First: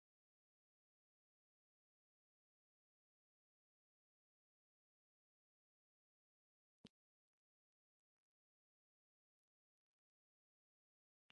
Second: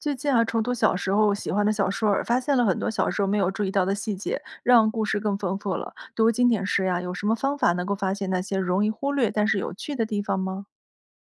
最近啊，重读小时候喜欢的小说儿发现了很多小时候没有注意到的细节，让故事更丰富了。读经典时呀，有什么方法能够发现那些容易忽略但是有趣的地方吗？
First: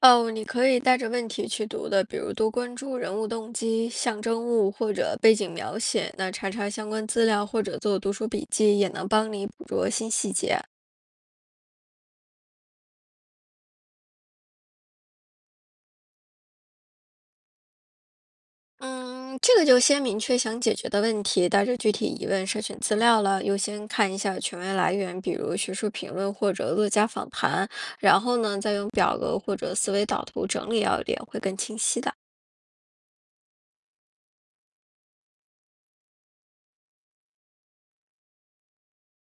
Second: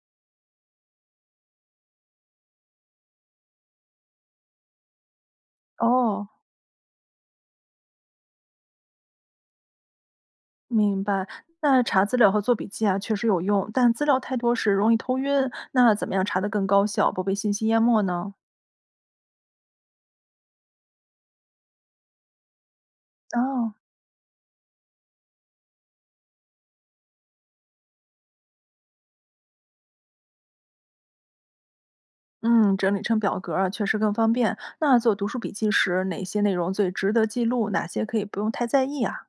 哦，你可以带着问题去读的，比如多关注人物动机、象征物或者背景描写，哦，那查查相关资料或者做读书笔记，也能帮你捕捉新细节。明白。那查资料和做笔记啊，确实有用，但资料太多时容易头晕。那怎么样查得更高效，不被信息淹没呢？嗯，这个就先明确想解决的问题，带着具体疑问筛选资料了，优哦。先看一下权威来源，比如学术评论或者作家访谈，然后呢，再用表格或者思维导图整理要点，会更清晰的。嗯，整理成表格儿啊，确实更方便。那做读书笔记时，哪些内容最值得记录？哪些可以不用太在意啊？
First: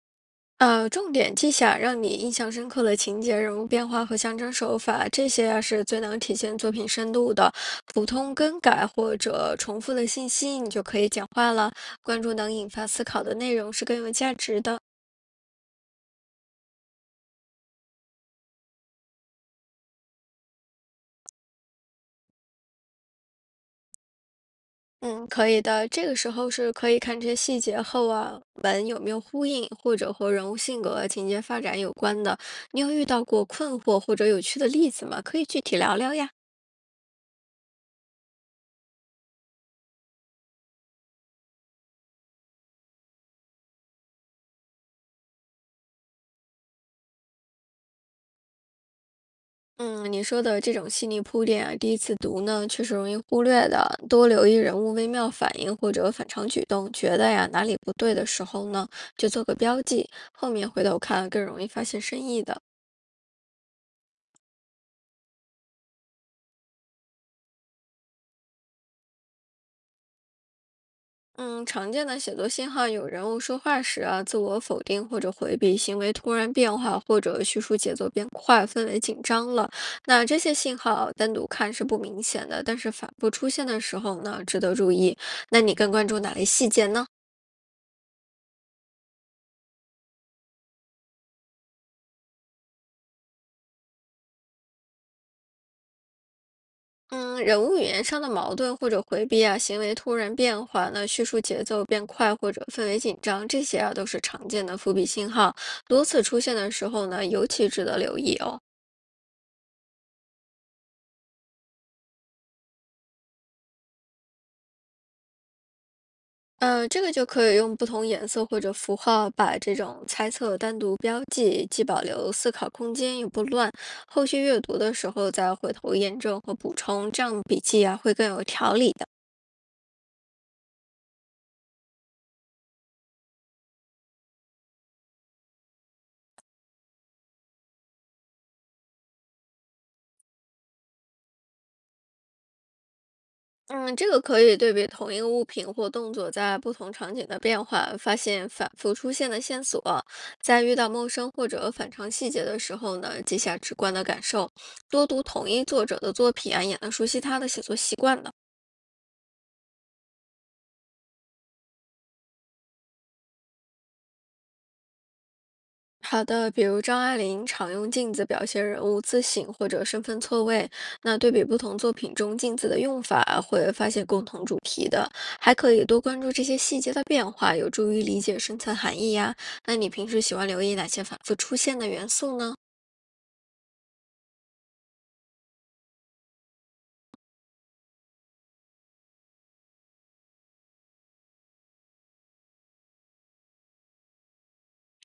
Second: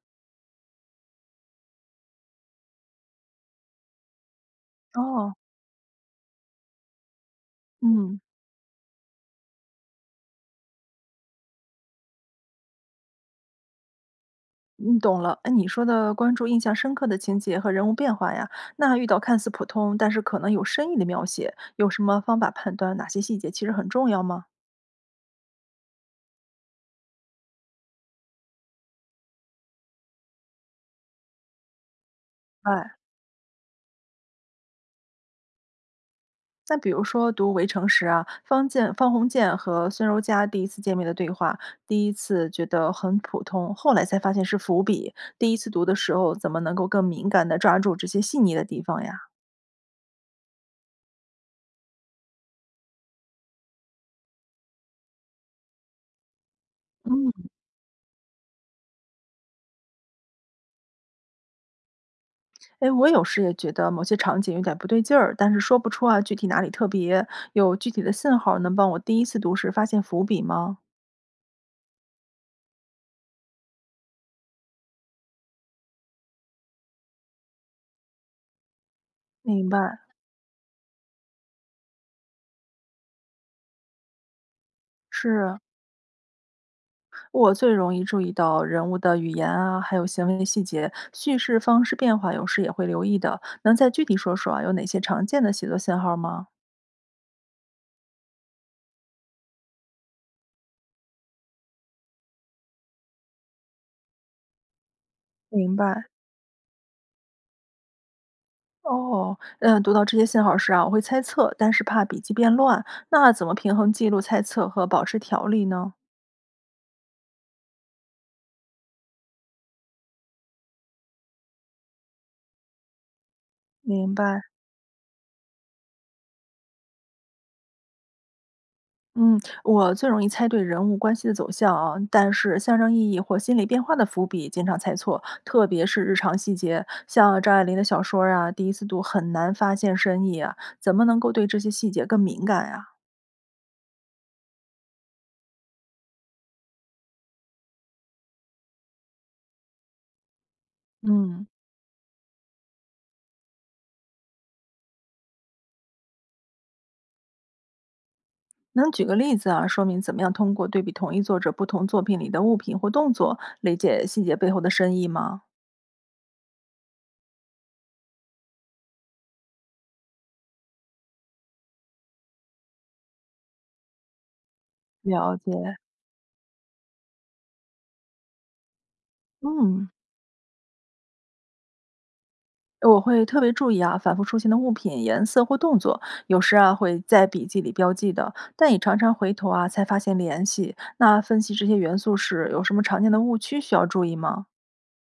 重点记下让你印象深刻的情节、人物变化和象征手法，这哦，些啊是最能体现作品深度的。普嗯，通更改或者重复的信息，你就可以简化了。关注能引发思考的内容是更有价值的。你懂了。哎，你说的关注印象深刻的情节和人物变化呀，那遇到看似普通，但是可能有深意的描写，有什么方法判断哪些细节其实很重要吗？嗯，可以的。这个时候是可以看这些细节后啊，文有没有呼应，或者和人物性格啊、情节发展有关的。你有哎，遇到过困惑或者有趣的例子吗？可以具体聊聊呀。那比如说读《围城》时啊，方建方鸿渐和孙柔嘉第一次见面的对话，第一次觉得很普通，后来才发现是伏笔。第一次读的时候，怎么能够更敏感地抓住这些细腻的地方呀？嗯，你说的这种细腻铺垫啊，第一次读呢，确实容易忽略的。多留意人物微妙反应或者反常举动，觉得嗯。呀哪里不对的时候呢，就做个标记，后面回头看更容易发现深意的。哎，我有时也觉得某些场景有点不对劲儿，但是说不出啊具体哪里特别。有具体的信号能帮我第一次读时发现伏笔吗？嗯，常见的写作信号有人物说话时啊，自我否定或者回避，行为突然变化，或者叙述节奏变快，氛围紧张明了。白，那这些信号单独看是不明显的，但是反复出现的时候呢，值得注意。是那你更关注哪类细节呢？我最容易注意到人物的语言啊，还有行为细节、叙事方式变化，有时也会留意的。能再具体说说啊，有哪些常见的写作信号吗？嗯，人物语言上的矛盾或者回避啊，行为突然变化，那叙述节奏变快或者氛围紧张，这些啊都是常见的伏笔信号，明多白。次出现的时候呢，尤其值得留意哦。哦，嗯，读到这些信号时啊，我会猜测，但是怕笔记变乱，那怎么平衡记录、猜测和保持条理呢？这个就可以用不同颜色或者符号把这种猜测单独标记，既保留思考空间又不乱。明后白。续阅读的时候再回头验证和补充，这样笔记啊会更有条理的。嗯，我最容易猜对人物关系的走向啊，但是象征意义或心理变化的伏笔经常猜错，特别是日常细节，像张爱玲的小说儿啊，第一次读很难发现深意啊，怎么能够对这些细节更敏感呀、嗯，这个可以对比同一个物品或动作在不同场景的变化，发现反复出现的线索。在遇到陌生嗯，或者反常细节的时候呢，记下直观的感受，多读同一作者的作品啊，也能熟悉他的写作习惯的。能举个例子啊，说明怎么样通过对比同一作者不同作品里的物品或动作，理解细节背后的深意吗？好的，比如张爱玲常用镜子表现人物自省或者身份错位，那对比不同作品中镜子的用法，会发现共同主题的，了解，还可以多关注这些细节的变化，有助于理解深层含义呀。那嗯。你平时喜欢留意哪些反复出现的元素呢？我会特别注意啊，反复出现的物品、颜色或动作，有时啊会在笔记里标记的，但也常常回头啊才发现联系。那分析这些元素时，有什么常见的误区需要注意吗？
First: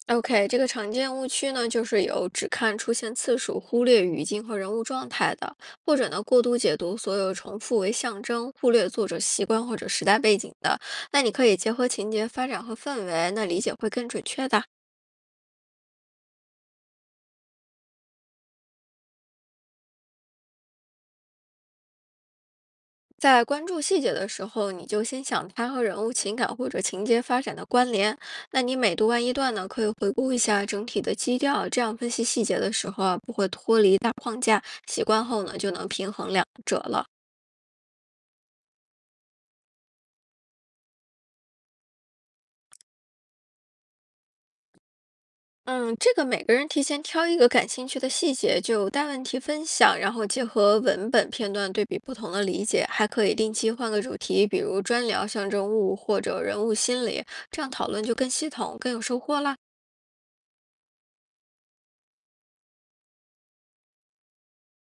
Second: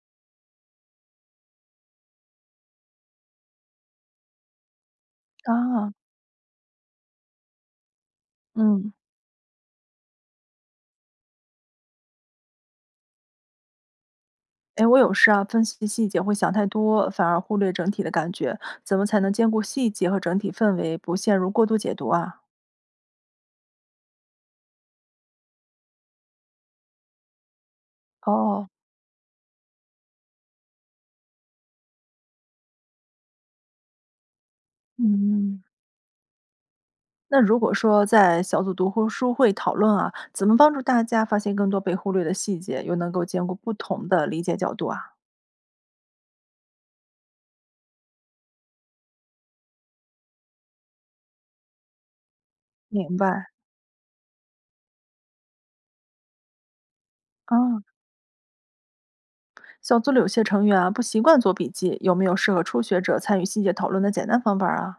OK,这个常见误区呢，就是有只看出现次数，忽略语境和人物状态的，啊，或者呢过度解读所有重复为象征，忽略嗯，作者习惯或者时代背景的。那你可以结合情节发展和氛围，那理解会更准确的。哎，我有时啊分析细节会想太多，反而忽略整体的感觉。怎么才能兼顾细节和整体氛围，不陷入过度解读啊？在关注细节的时候，你就先想它和人物情感或者情节发展的关联。那哦，你每读完一段呢，可以回顾一下整体的基调，这样分析细节的时候啊，不会脱离大框架。习惯后呢，嗯。就能平衡两者了。那如果说在小组读书会讨论啊，怎么帮助大家发现更多被忽略的细节，又能够兼顾不同的理解角度啊？嗯，这个每个人提前挑一个感兴趣的细节，就大问题分享，然后结合文本片段对比不同的理解，还明可以白定期换个主题，比如专聊象征物或者人物心理，啊，这样讨论就更系统、更有收获啦。小组里有些成员啊不习惯做笔记，有没有适合初学者参与细节讨论的简单方法啊？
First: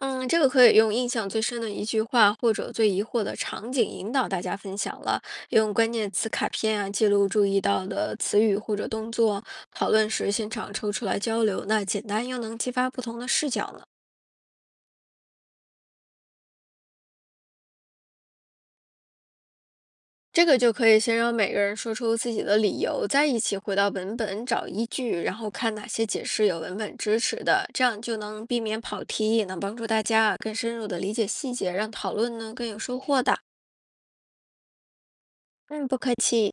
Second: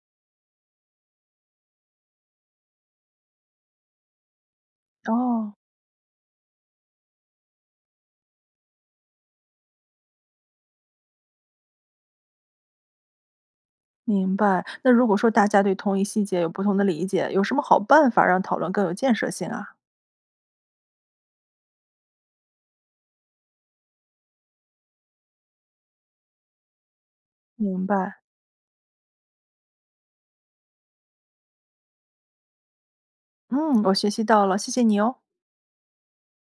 嗯，这个可以用印象最深的一句话或者最疑惑的场景引导大家分享了，哦，用关键词卡片啊记录注意到的词语或者动作，讨论时现场抽出来交流，那简单又能激发不同的视角呢。明白。那如果说大家对同一细节有不同的理解，有什么好办法让讨论更有建设性啊？这个就可以先让每个人说出自己的理由，再一起回到文本找依据，然后看哪些解释有文本支持的，这明样就白。能避免跑题，也能帮助大家啊更深入的理解细节，让讨论呢更有收获的。嗯，我学习到了，谢谢你哦。嗯，不客气。